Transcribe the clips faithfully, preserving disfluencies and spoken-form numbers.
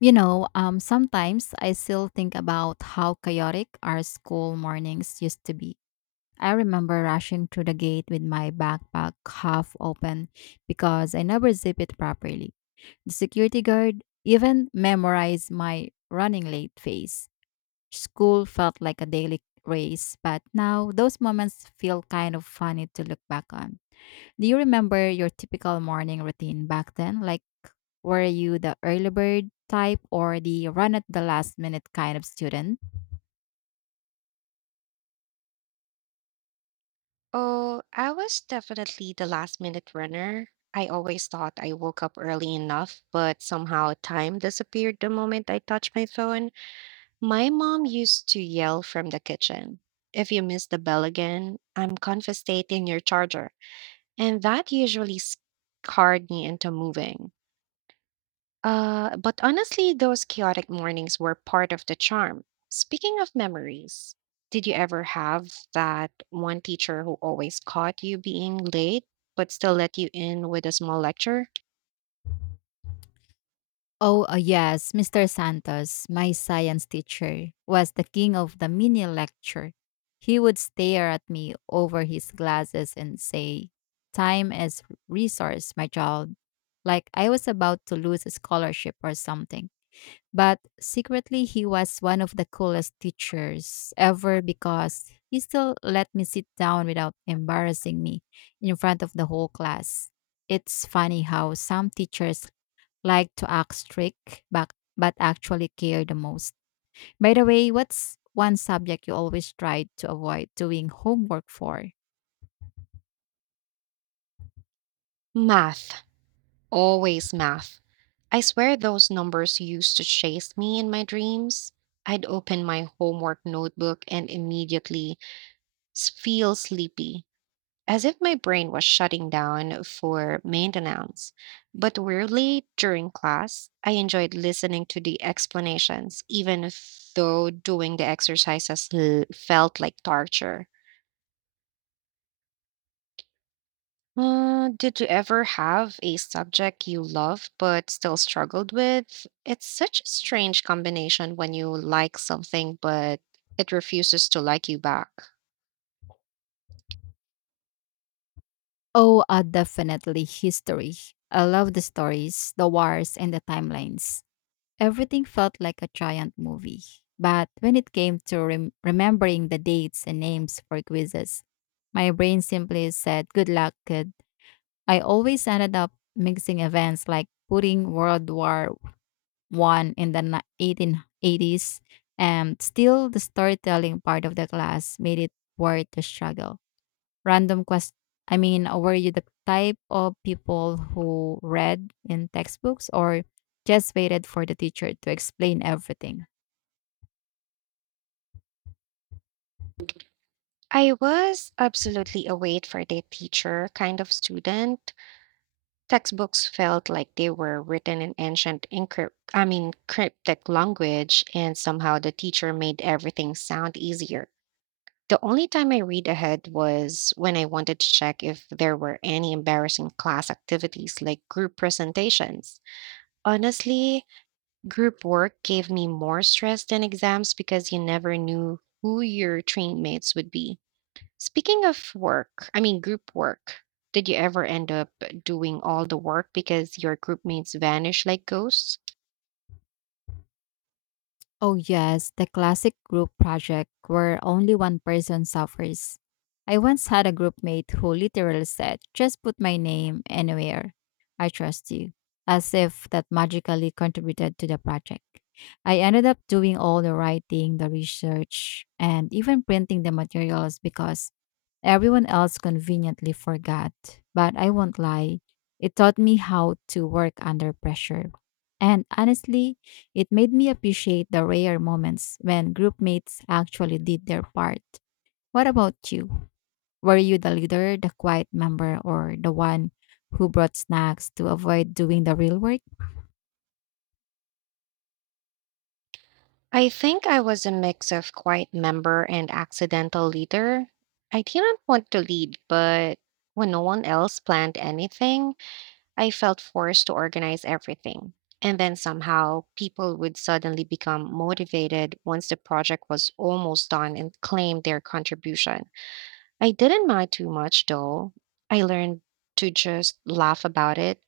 You know, um, sometimes I still think about how chaotic our school mornings used to be. I remember rushing through the gate with my backpack half open because I never zip it properly. The security guard even memorized my running late face. School felt like a daily race, but now those moments feel kind of funny to look back on. Do you remember your typical morning routine back then? Like, were you the early bird type or the run at the last minute kind of student? Oh, I was definitely the last minute runner. I always thought I woke up early enough, but somehow time disappeared the moment I touched my phone. My mom used to yell from the kitchen, "If you miss the bell again, I'm confiscating your charger." And that usually scarred me into moving. Uh, but honestly, those chaotic mornings were part of the charm. Speaking of memories, did you ever have that one teacher who always caught you being late but still let you in with a small lecture? Oh, uh, yes, mister Santos, my science teacher, was the king of the mini lecture. He would stare at me over his glasses and say, "Time is resource, my child," like I was about to lose a scholarship or something. But secretly he was one of the coolest teachers ever because he still let me sit down without embarrassing me in front of the whole class. It's funny how some teachers like to act strict but, but actually care the most. By the way, what's one subject you always tried to avoid doing homework for? Math. Always math. I swear those numbers used to chase me in my dreams. I'd open my homework notebook and immediately s- feel sleepy, as if my brain was shutting down for maintenance. But weirdly, during class, I enjoyed listening to the explanations, even if- though doing the exercises l- felt like torture. Uh, did you ever have a subject you loved but still struggled with? It's such a strange combination when you like something but it refuses to like you back. Oh, uh, definitely history. I love the stories, the wars, and the timelines. Everything felt like a giant movie. But when it came to rem- remembering the dates and names for quizzes, my brain simply said, "Good luck, kid." I always ended up mixing events like putting World War One in the ni- eighteen eighties, and still the storytelling part of the class made it worth the struggle. Random quest I mean, uh, Were you the type of people who read in textbooks or just waited for the teacher to explain everything? I was absolutely a wait for the teacher kind of student. Textbooks felt like they were written in ancient encrypt I mean cryptic language, and somehow the teacher made everything sound easier. The only time I read ahead was when I wanted to check if there were any embarrassing class activities like group presentations. Honestly, group work gave me more stress than exams because you never knew who your trainmates would be. Speaking of work, I mean group work, did you ever end up doing all the work because your group mates vanished like ghosts? Oh, yes, the classic group project where only one person suffers. I once had a group mate who literally said, "Just put my name anywhere. I trust you." As if that magically contributed to the project. I ended up doing all the writing, the research, and even printing the materials because everyone else conveniently forgot. But I won't lie, it taught me how to work under pressure. And honestly, it made me appreciate the rare moments when group mates actually did their part. What about you? Were you the leader, the quiet member, or the one who brought snacks to avoid doing the real work? I think I was a mix of quiet member and accidental leader. I didn't want to lead, but when no one else planned anything, I felt forced to organize everything. And then somehow people would suddenly become motivated once the project was almost done and claim their contribution. I didn't mind too much though. I learned to just laugh about it,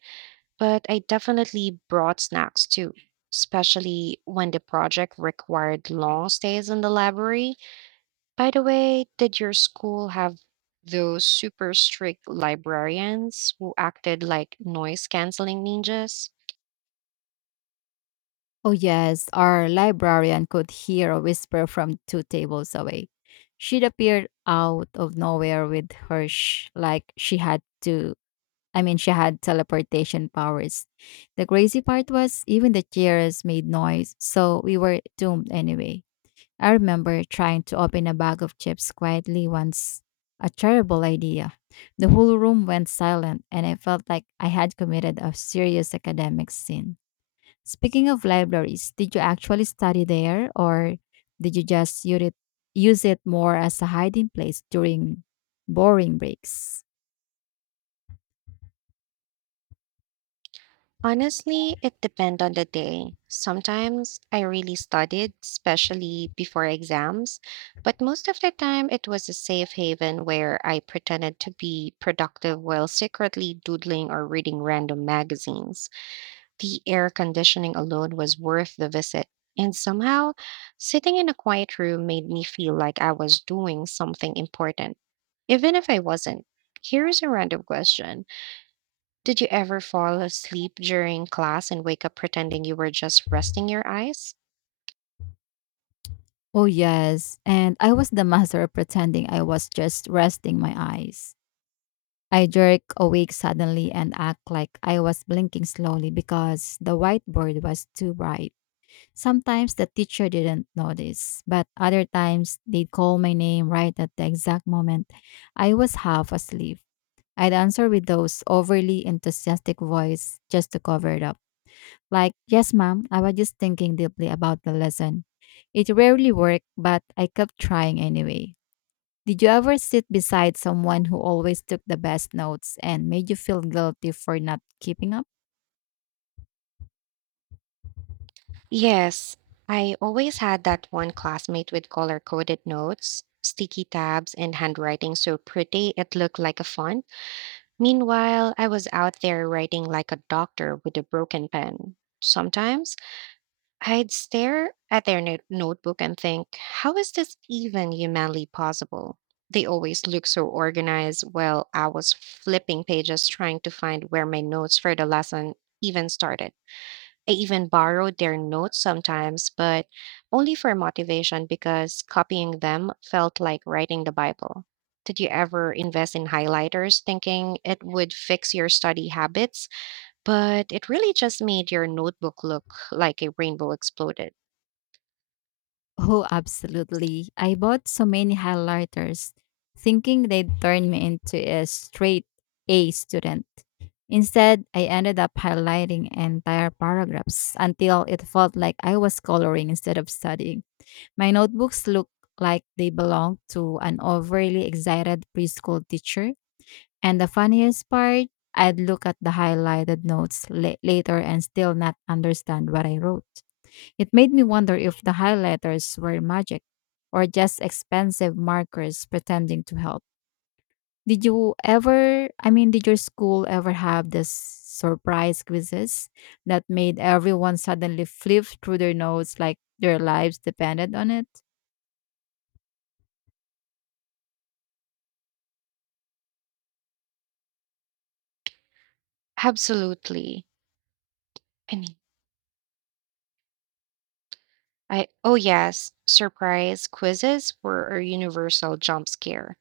but I definitely brought snacks too, especially when the project required long stays in the library. By the way, did your school have those super strict librarians who acted like noise canceling ninjas? Oh, yes, our librarian could hear a whisper from two tables away. She'd appeared out of nowhere with her, sh- like she had to, I mean, She had teleportation powers. The crazy part was even the chairs made noise, so we were doomed anyway. I remember trying to open a bag of chips quietly once. A terrible idea. The whole room went silent, and I felt like I had committed a serious academic sin. Speaking of libraries, did you actually study there, or did you just use it, use it more as a hiding place during boring breaks? Honestly, it depends on the day. Sometimes I really studied, especially before exams, but most of the time it was a safe haven where I pretended to be productive while secretly doodling or reading random magazines. The air conditioning alone was worth the visit. And somehow, sitting in a quiet room made me feel like I was doing something important, even if I wasn't. Here's a random question. Did you ever fall asleep during class and wake up pretending you were just resting your eyes? Oh, yes, and I was the master of pretending I was just resting my eyes. I jerk awake suddenly and act like I was blinking slowly because the whiteboard was too bright. Sometimes the teacher didn't notice, but other times they'd call my name right at the exact moment I was half asleep. I'd answer with those overly enthusiastic voice just to cover it up. Like, "Yes, ma'am, I was just thinking deeply about the lesson." It rarely worked, but I kept trying anyway. Did you ever sit beside someone who always took the best notes and made you feel guilty for not keeping up? Yes, I always had that one classmate with color coded notes, sticky tabs, and handwriting so pretty it looked like a font. Meanwhile, I was out there writing like a doctor with a broken pen. Sometimes I'd stare at their no- notebook and think, how is this even humanly possible? They always look so organized while I was flipping pages trying to find where my notes for the lesson even started. I even borrowed their notes sometimes, but only for motivation because copying them felt like writing the Bible. Did you ever invest in highlighters thinking it would fix your study habits, but it really just made your notebook look like a rainbow exploded? Oh, absolutely. I bought so many highlighters thinking they'd turn me into a straight A student. Instead, I ended up highlighting entire paragraphs until it felt like I was coloring instead of studying. My notebooks looked like they belonged to an overly excited preschool teacher. And the funniest part, I'd look at the highlighted notes la- later and still not understand what I wrote. It made me wonder if the highlighters were magic or just expensive markers pretending to help. Did you ever, I mean, did your school ever have this surprise quizzes that made everyone suddenly flip through their notes like their lives depended on it? Absolutely. I mean, I Oh yes, surprise quizzes were a universal jump scare.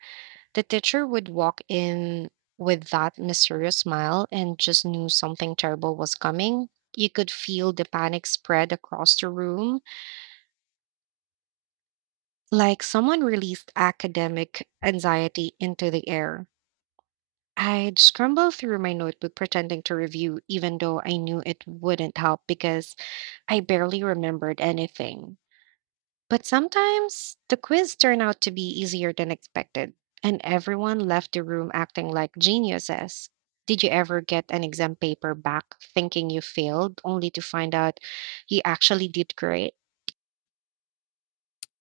The teacher would walk in with that mysterious smile, and just knew something terrible was coming. You could feel the panic spread across the room, like someone released academic anxiety into the air. I'd scramble through my notebook pretending to review, even though I knew it wouldn't help because I barely remembered anything. But sometimes the quiz turned out to be easier than expected, and everyone left the room acting like geniuses. Did you ever get an exam paper back thinking you failed, only to find out you actually did great?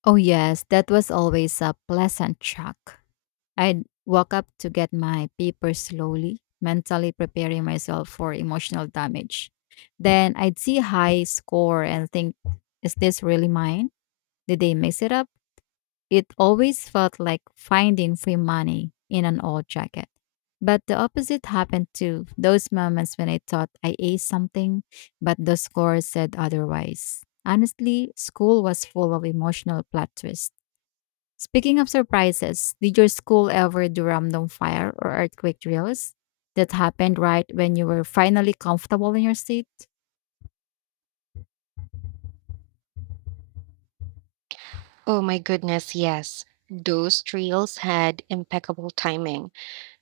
Oh, yes, that was always a pleasant shock. I'd walk up to get my paper slowly, mentally preparing myself for emotional damage. Then I'd see high score and think, is this really mine? Did they mix it up? It always felt like finding free money in an old jacket. But the opposite happened too. Those moments when I thought I aced something, but the score said otherwise. Honestly, school was full of emotional plot twists. Speaking of surprises, did your school ever do random fire or earthquake drills that happened right when you were finally comfortable in your seat? Oh my goodness, yes. Those trails had impeccable timing.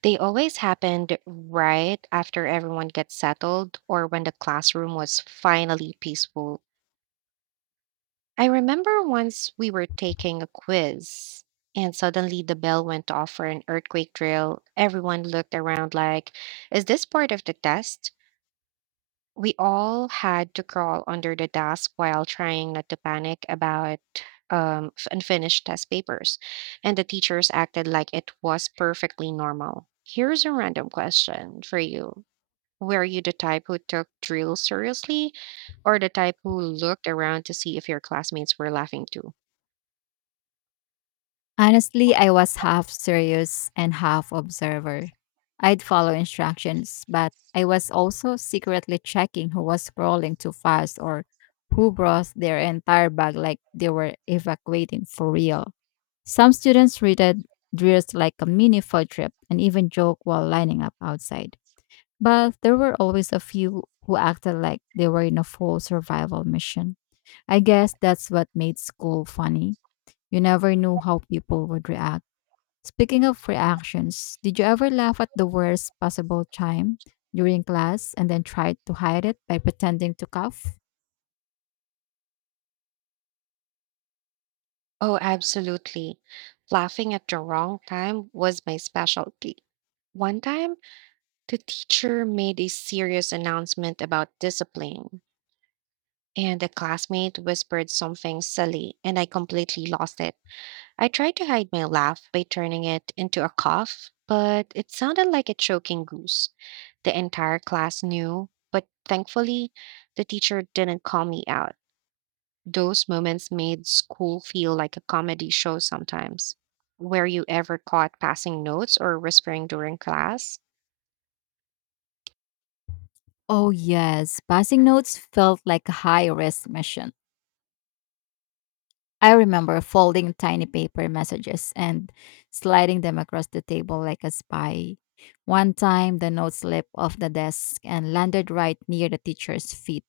They always happened right after everyone gets settled or when the classroom was finally peaceful. I remember once we were taking a quiz and suddenly the bell went off for an earthquake drill. Everyone looked around like, is this part of the test? We all had to crawl under the desk while trying not to panic about um, f- unfinished test papers. And the teachers acted like it was perfectly normal. Here's a random question for you. Were you the type who took drills seriously, or the type who looked around to see if your classmates were laughing too? Honestly, I was half serious and half observer. I'd follow instructions, but I was also secretly checking who was crawling too fast or who brought their entire bag like they were evacuating for real. Some students treated drills like a mini field trip and even joke while lining up outside. But there were always a few who acted like they were in a full survival mission. I guess that's what made school funny. You never knew how people would react. Speaking of reactions, did you ever laugh at the worst possible time during class and then tried to hide it by pretending to cough? Oh, absolutely. Laughing at the wrong time was my specialty. One time, the teacher made a serious announcement about discipline, and a classmate whispered something silly, and I completely lost it. I tried to hide my laugh by turning it into a cough, but it sounded like a choking goose. The entire class knew, but thankfully, the teacher didn't call me out. Those moments made school feel like a comedy show sometimes. Were you ever caught passing notes or whispering during class? Oh, yes. Passing notes felt like a high risk mission. I remember folding tiny paper messages and sliding them across the table like a spy. One time, the note slipped off the desk and landed right near the teacher's feet.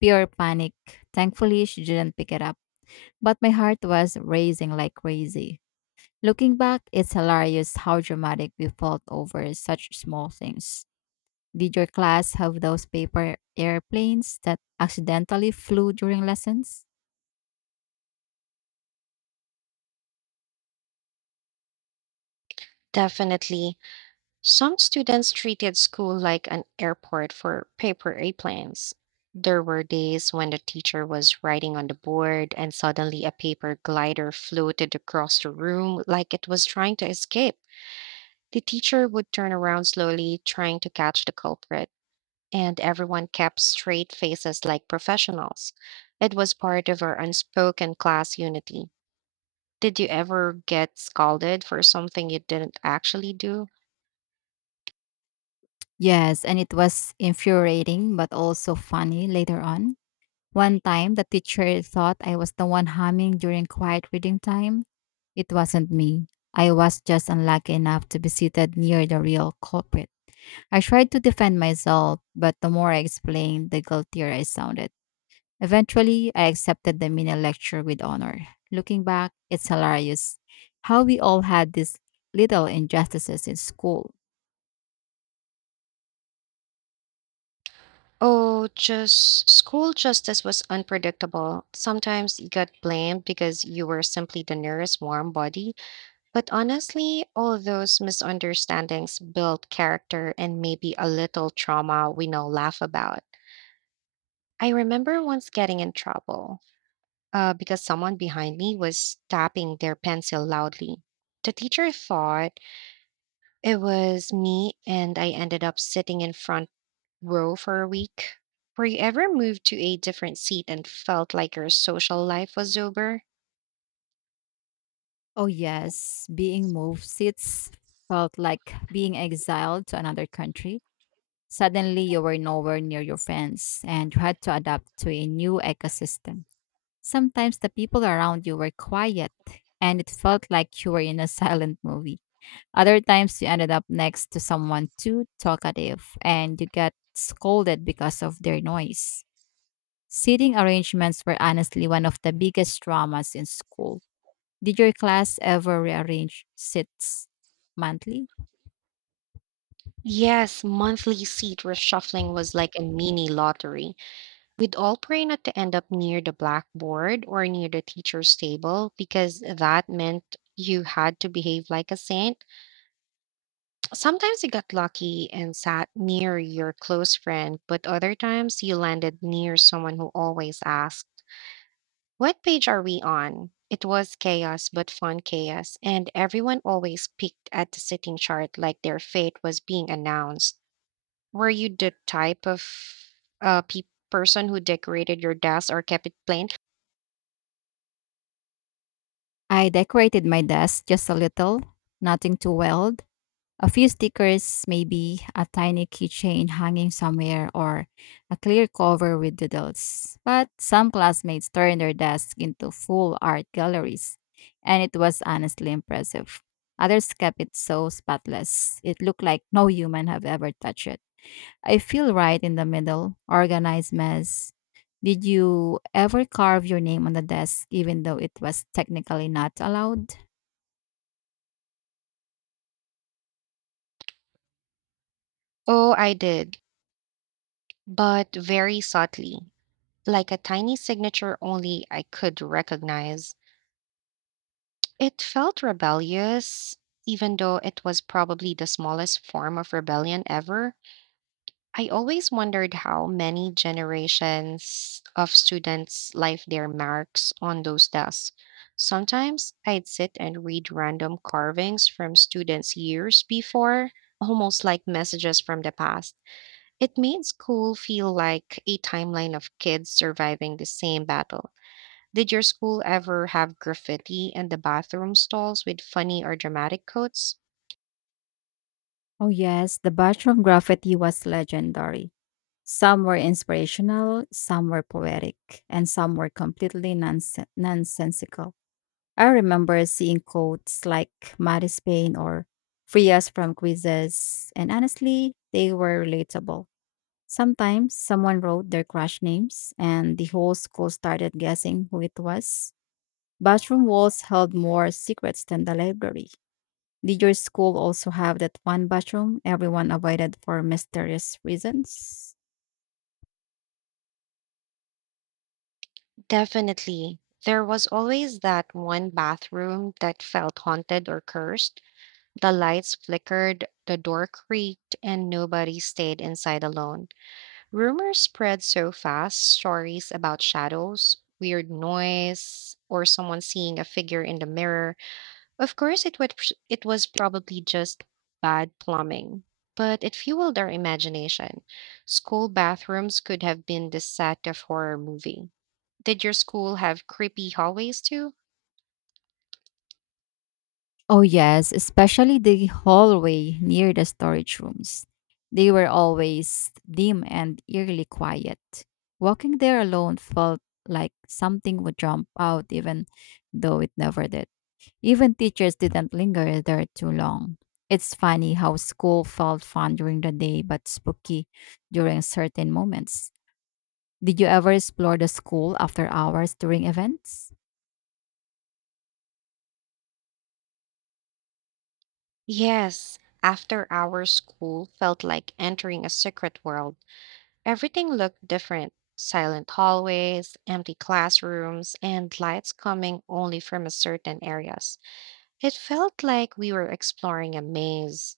Pure panic. Thankfully, she didn't pick it up, but my heart was racing like crazy. Looking back, it's hilarious how dramatic we felt over such small things. Did your class have those paper airplanes that accidentally flew during lessons? Definitely. Some students treated school like an airport for paper airplanes. There were days when the teacher was writing on the board and suddenly a paper glider floated across the room like it was trying to escape. The teacher would turn around slowly, trying to catch the culprit, and everyone kept straight faces like professionals. It was part of our unspoken class unity. Did you ever get scolded for something you didn't actually do? Yes, and it was infuriating but also funny later on. One time, the teacher thought I was the one humming during quiet reading time. It wasn't me. I was just unlucky enough to be seated near the real culprit. I tried to defend myself, but the more I explained, the guiltier I sounded. Eventually, I accepted the mini lecture with honor. Looking back, it's hilarious how we all had these little injustices in school. Oh, just school justice was unpredictable. Sometimes you got blamed because you were simply the nearest warm body. But honestly, all those misunderstandings built character, and maybe a little trauma we now laugh about. I remember once getting in trouble uh, because someone behind me was tapping their pencil loudly. The teacher thought it was me, and I ended up sitting in front row for a week. Were you ever moved to a different seat and felt like your social life was over? Oh, yes. Being moved seats felt like being exiled to another country. Suddenly, you were nowhere near your friends and you had to adapt to a new ecosystem. Sometimes the people around you were quiet and it felt like you were in a silent movie. Other times, you ended up next to someone too talkative and you got scolded because of their noise. Seating arrangements were honestly one of the biggest dramas in school. Did your class ever rearrange seats monthly? Yes, monthly seat reshuffling was like a mini lottery. We'd all pray not to end up near the blackboard or near the teacher's table because that meant you had to behave like a saint. Sometimes you got lucky and sat near your close friend, but other times you landed near someone who always asked, what page are we on? It was chaos, but fun chaos, and everyone always peeked at the sitting chart like their fate was being announced. Were you the type of uh, pe- person who decorated your desk or kept it plain? I decorated my desk just a little, nothing too wild. A few stickers, maybe a tiny keychain hanging somewhere, or a clear cover with doodles. But some classmates turned their desks into full art galleries, and it was honestly impressive. Others kept it so spotless, it looked like no human have ever touched it. I feel right in the middle, organized mess. Did you ever carve your name on the desk even though it was technically not allowed? Oh, I did, but very subtly, like a tiny signature only I could recognize. It felt rebellious, even though it was probably the smallest form of rebellion ever. I always wondered how many generations of students life their marks on those desks. Sometimes I'd sit and read random carvings from students years before, almost like messages from the past. It made school feel like a timeline of kids surviving the same battle. Did your school ever have graffiti in the bathroom stalls with funny or dramatic quotes? Oh, yes, the bathroom graffiti was legendary. Some were inspirational, some were poetic, and some were completely nonsen- nonsensical. I remember seeing quotes like "Maddie Spain" or "Free Us from Quizzes," and honestly, they were relatable. Sometimes someone wrote their crush names, and the whole school started guessing who it was. Bathroom walls held more secrets than the library. Did your school also have that one bathroom everyone avoided for mysterious reasons? Definitely. There was always that one bathroom that felt haunted or cursed. The lights flickered, the door creaked, and nobody stayed inside alone. Rumors spread so fast, stories about shadows, weird noise, or someone seeing a figure in the mirror. Of course, it, would, it was probably just bad plumbing, but it fueled our imagination. School bathrooms could have been the set of horror movie. Did your school have creepy hallways too? Oh, yes, especially the hallway near the storage rooms. They were always dim and eerily quiet. Walking there alone felt like something would jump out, even though it never did. Even teachers didn't linger there too long. It's funny how school felt fun during the day but spooky during certain moments. Did you ever explore the school after hours during events? Yes, after our school felt like entering a secret world. Everything looked different, silent hallways, empty classrooms, and lights coming only from a certain areas. It felt like we were exploring a maze.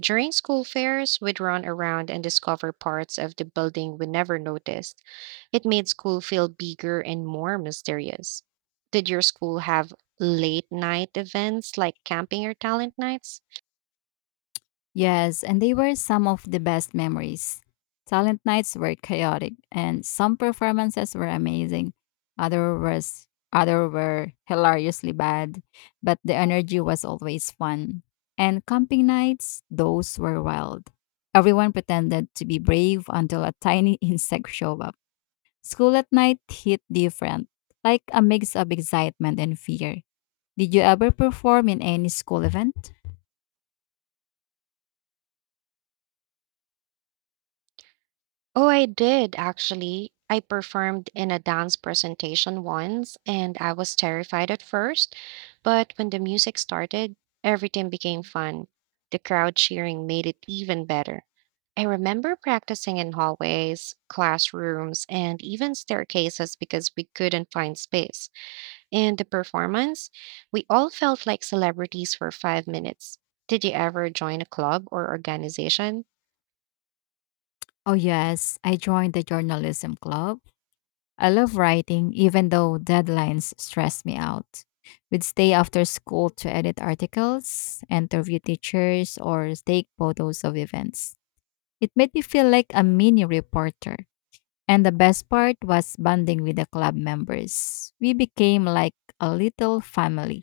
During school fairs, we'd run around and discover parts of the building we never noticed. It made school feel bigger and more mysterious. Did your school have late night events like camping or talent nights? Yes, and they were some of the best memories. Talent nights were chaotic, and some performances were amazing. Other was other were hilariously bad, but the energy was always fun. And camping nights, those were wild. Everyone pretended to be brave until a tiny insect showed up. School at night hit different, like a mix of excitement and fear. Did you ever perform in any school event? Oh, I did actually. I performed in a dance presentation once, and I was terrified at first, but when the music started, everything became fun. The crowd cheering made it even better. I remember practicing in hallways, classrooms, and even staircases because we couldn't find space. And the performance, we all felt like celebrities for five minutes. Did you ever join a club or organization? Oh, yes, I joined the journalism club. I love writing, even though deadlines stress me out. We'd stay after school to edit articles, interview teachers, or take photos of events. It made me feel like a mini reporter. And the best part was bonding with the club members. We became like a little family.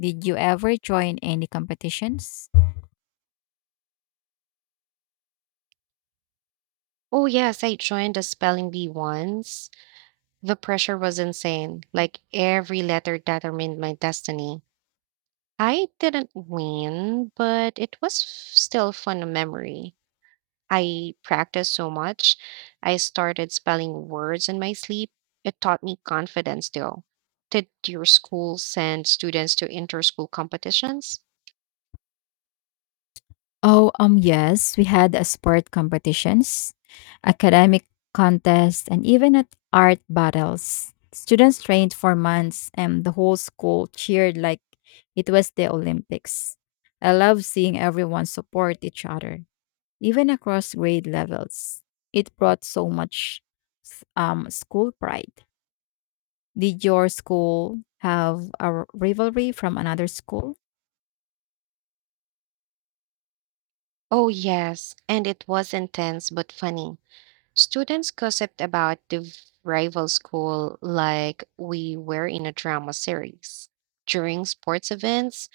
Did you ever join any competitions? Oh, yes, I joined a spelling bee once. The pressure was insane. Like every letter determined my destiny. I didn't win, but it was f- still fun a memory. I practiced so much. I started spelling words in my sleep. It taught me confidence, though. Did your school send students to inter-school competitions? Oh, um, yes, we had a sport competitions, academic contests, and even at art battles. Students trained for months, and the whole school cheered like it was the Olympics. I love seeing everyone support each other, even across grade levels. It brought so much s- um, school pride. Did your school have a r- rivalry from another school? Oh, yes, and it was intense but funny. Students gossiped about the rival school like we were in a drama series. During sports events,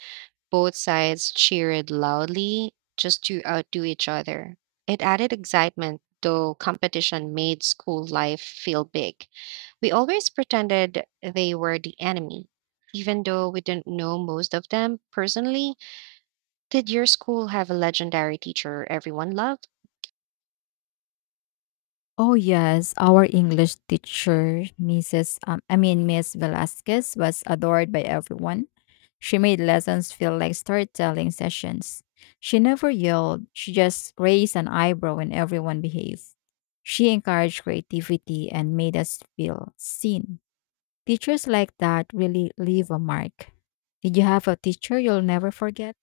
both sides cheered loudly just to outdo each other. It added excitement, though competition made school life feel big. We always pretended they were the enemy, even though we didn't know most of them personally. Did your school have a legendary teacher everyone loved? Oh yes, our English teacher, missus Um, I mean Miss Velasquez, was adored by everyone. She made lessons feel like storytelling sessions. She never yelled; she just raised an eyebrow when everyone behaved. She encouraged creativity and made us feel seen. Teachers like that really leave a mark. Did you have a teacher you'll never forget?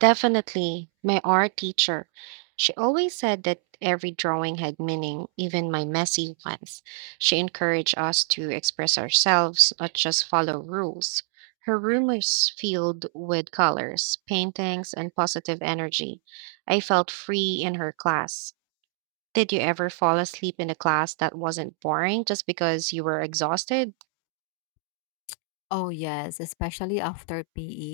Definitely, my art teacher. She always said that every drawing had meaning, even my messy ones. She encouraged us to express ourselves, not just follow rules. Her room was filled with colors, paintings, and positive energy. I felt free in her class. Did you ever fall asleep in a class that wasn't boring just because you were exhausted? Oh, yes, especially after P E.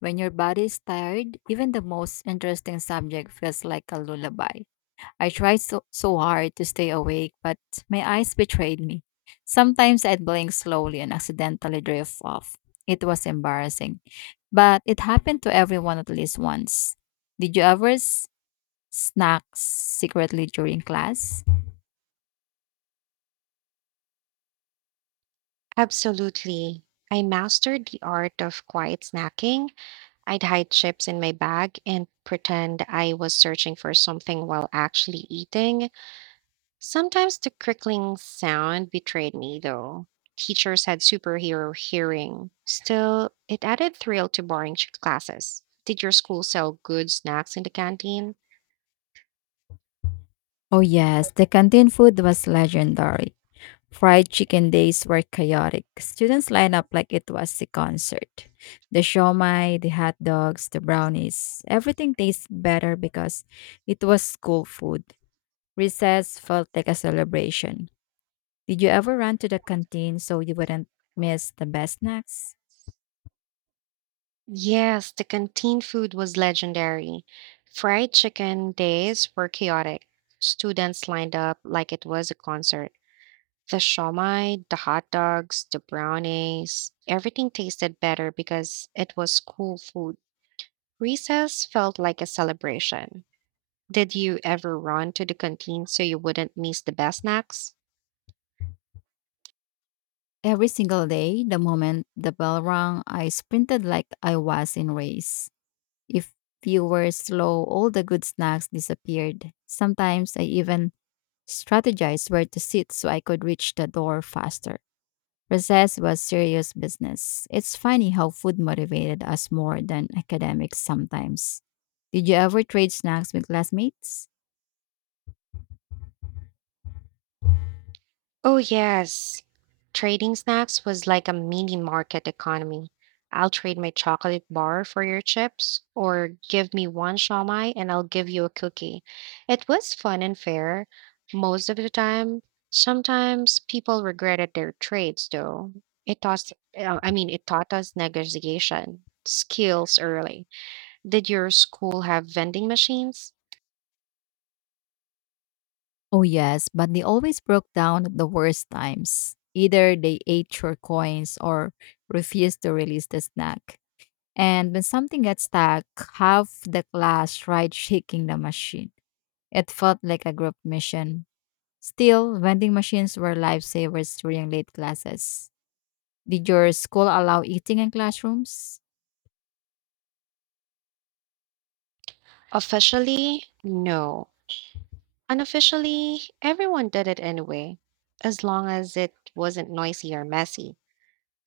When your body is tired, even the most interesting subject feels like a lullaby. I tried so, so hard to stay awake, but my eyes betrayed me. Sometimes I'd blink slowly and accidentally drift off. It was embarrassing, but it happened to everyone at least once. Did you ever s- snack secretly during class? Absolutely. I mastered the art of quiet snacking. I'd hide chips in my bag and pretend I was searching for something while actually eating. Sometimes the crickling sound betrayed me, though. Teachers had superhero hearing. Still, it added thrill to boring ch- classes. Did your school sell good snacks in the canteen? Oh, yes, the canteen food was legendary. Fried chicken days were chaotic. Students lined up like it was a concert. The shawmai, the hot dogs, the brownies, everything tasted better because it was school food. Recess felt like a celebration. Did you ever run to the canteen so you wouldn't miss the best snacks? Yes, the canteen food was legendary. Fried chicken days were chaotic. Students lined up like it was a concert. The shawmai, the hot dogs, the brownies, everything tasted better because it was school food. Recess felt like a celebration. Did you ever run to the canteen so you wouldn't miss the best snacks? Every single day, the moment the bell rang, I sprinted like I was in race. If you were slow, all the good snacks disappeared. Sometimes I even strategized where to sit so I could reach the door faster. Recess was serious business. It's funny how food motivated us more than academics sometimes. Did you ever trade snacks with classmates? Oh, yes. Trading snacks was like a mini market economy. I'll trade my chocolate bar for your chips, or give me one shawmai and I'll give you a cookie. It was fun and fair most of the time. Sometimes people regretted their trades, though. It taught, uh, I mean, it taught us negotiation skills early. Did your school have vending machines? Oh, yes, but they always broke down at the worst times. Either they ate your coins or refused to release the snack. And when something got stuck, half the class tried shaking the machine. It felt like a group mission. Still, vending machines were lifesavers during late classes. Did your school allow eating in classrooms? Officially, no. Unofficially, everyone did it anyway, as long as it wasn't noisy or messy.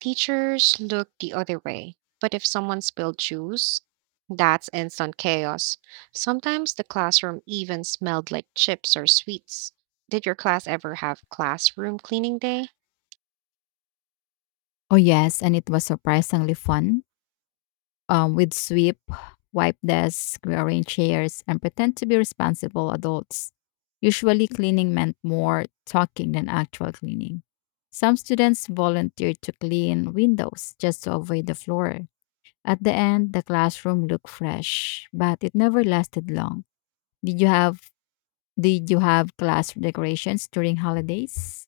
Teachers looked the other way, but if someone spilled juice, that's instant chaos. Sometimes the classroom even smelled like chips or sweets. Did your class ever have classroom cleaning day? Oh, yes, and it was surprisingly fun. Um, we'd sweep, wipe desks, rearrange chairs, and pretend to be responsible adults. Usually, cleaning meant more talking than actual cleaning. Some students volunteered to clean windows just to avoid the floor. At the end, the classroom looked fresh, but it never lasted long. Did you have Did you have class decorations during holidays?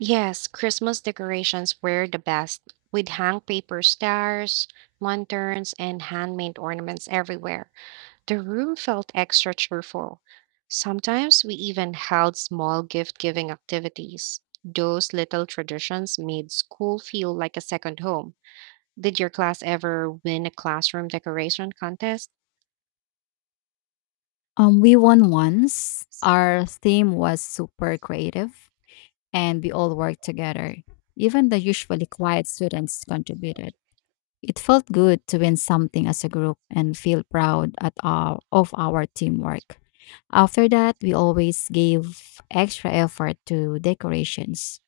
Yes, Christmas decorations were the best. We'd hang paper stars, lanterns, and handmade ornaments everywhere. The room felt extra cheerful. Sometimes we even held small gift giving activities. Those little traditions made school feel like a second home. Did your class ever win a classroom decoration contest? Um, we won once. Our theme was super creative, and we all worked together. Even the usually quiet students contributed. It felt good to win something as a group and feel proud at our, of our teamwork. After that, we always gave extra effort to decorations.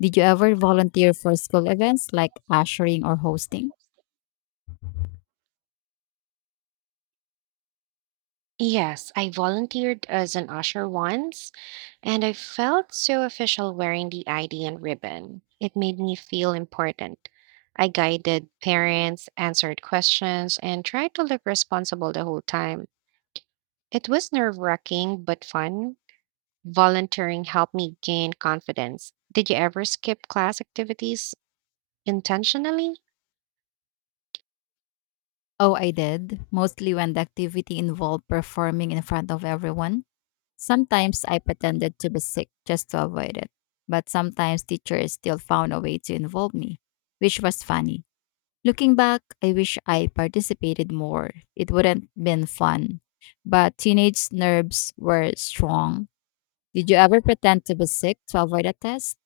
Did you ever volunteer for school events like ushering or hosting? Yes, I volunteered as an usher once. And I felt so official wearing the I D and ribbon. It made me feel important. I guided parents, answered questions, and tried to look responsible the whole time. It was nerve wracking but fun. Volunteering helped me gain confidence. Did you ever skip class activities intentionally? Oh, I did. Mostly when the activity involved performing in front of everyone. Sometimes I pretended to be sick just to avoid it. But sometimes teachers still found a way to involve me, which was funny. Looking back, I wish I participated more. It wouldn't been fun. But teenage nerves were strong. Did you ever pretend to be sick to avoid a test?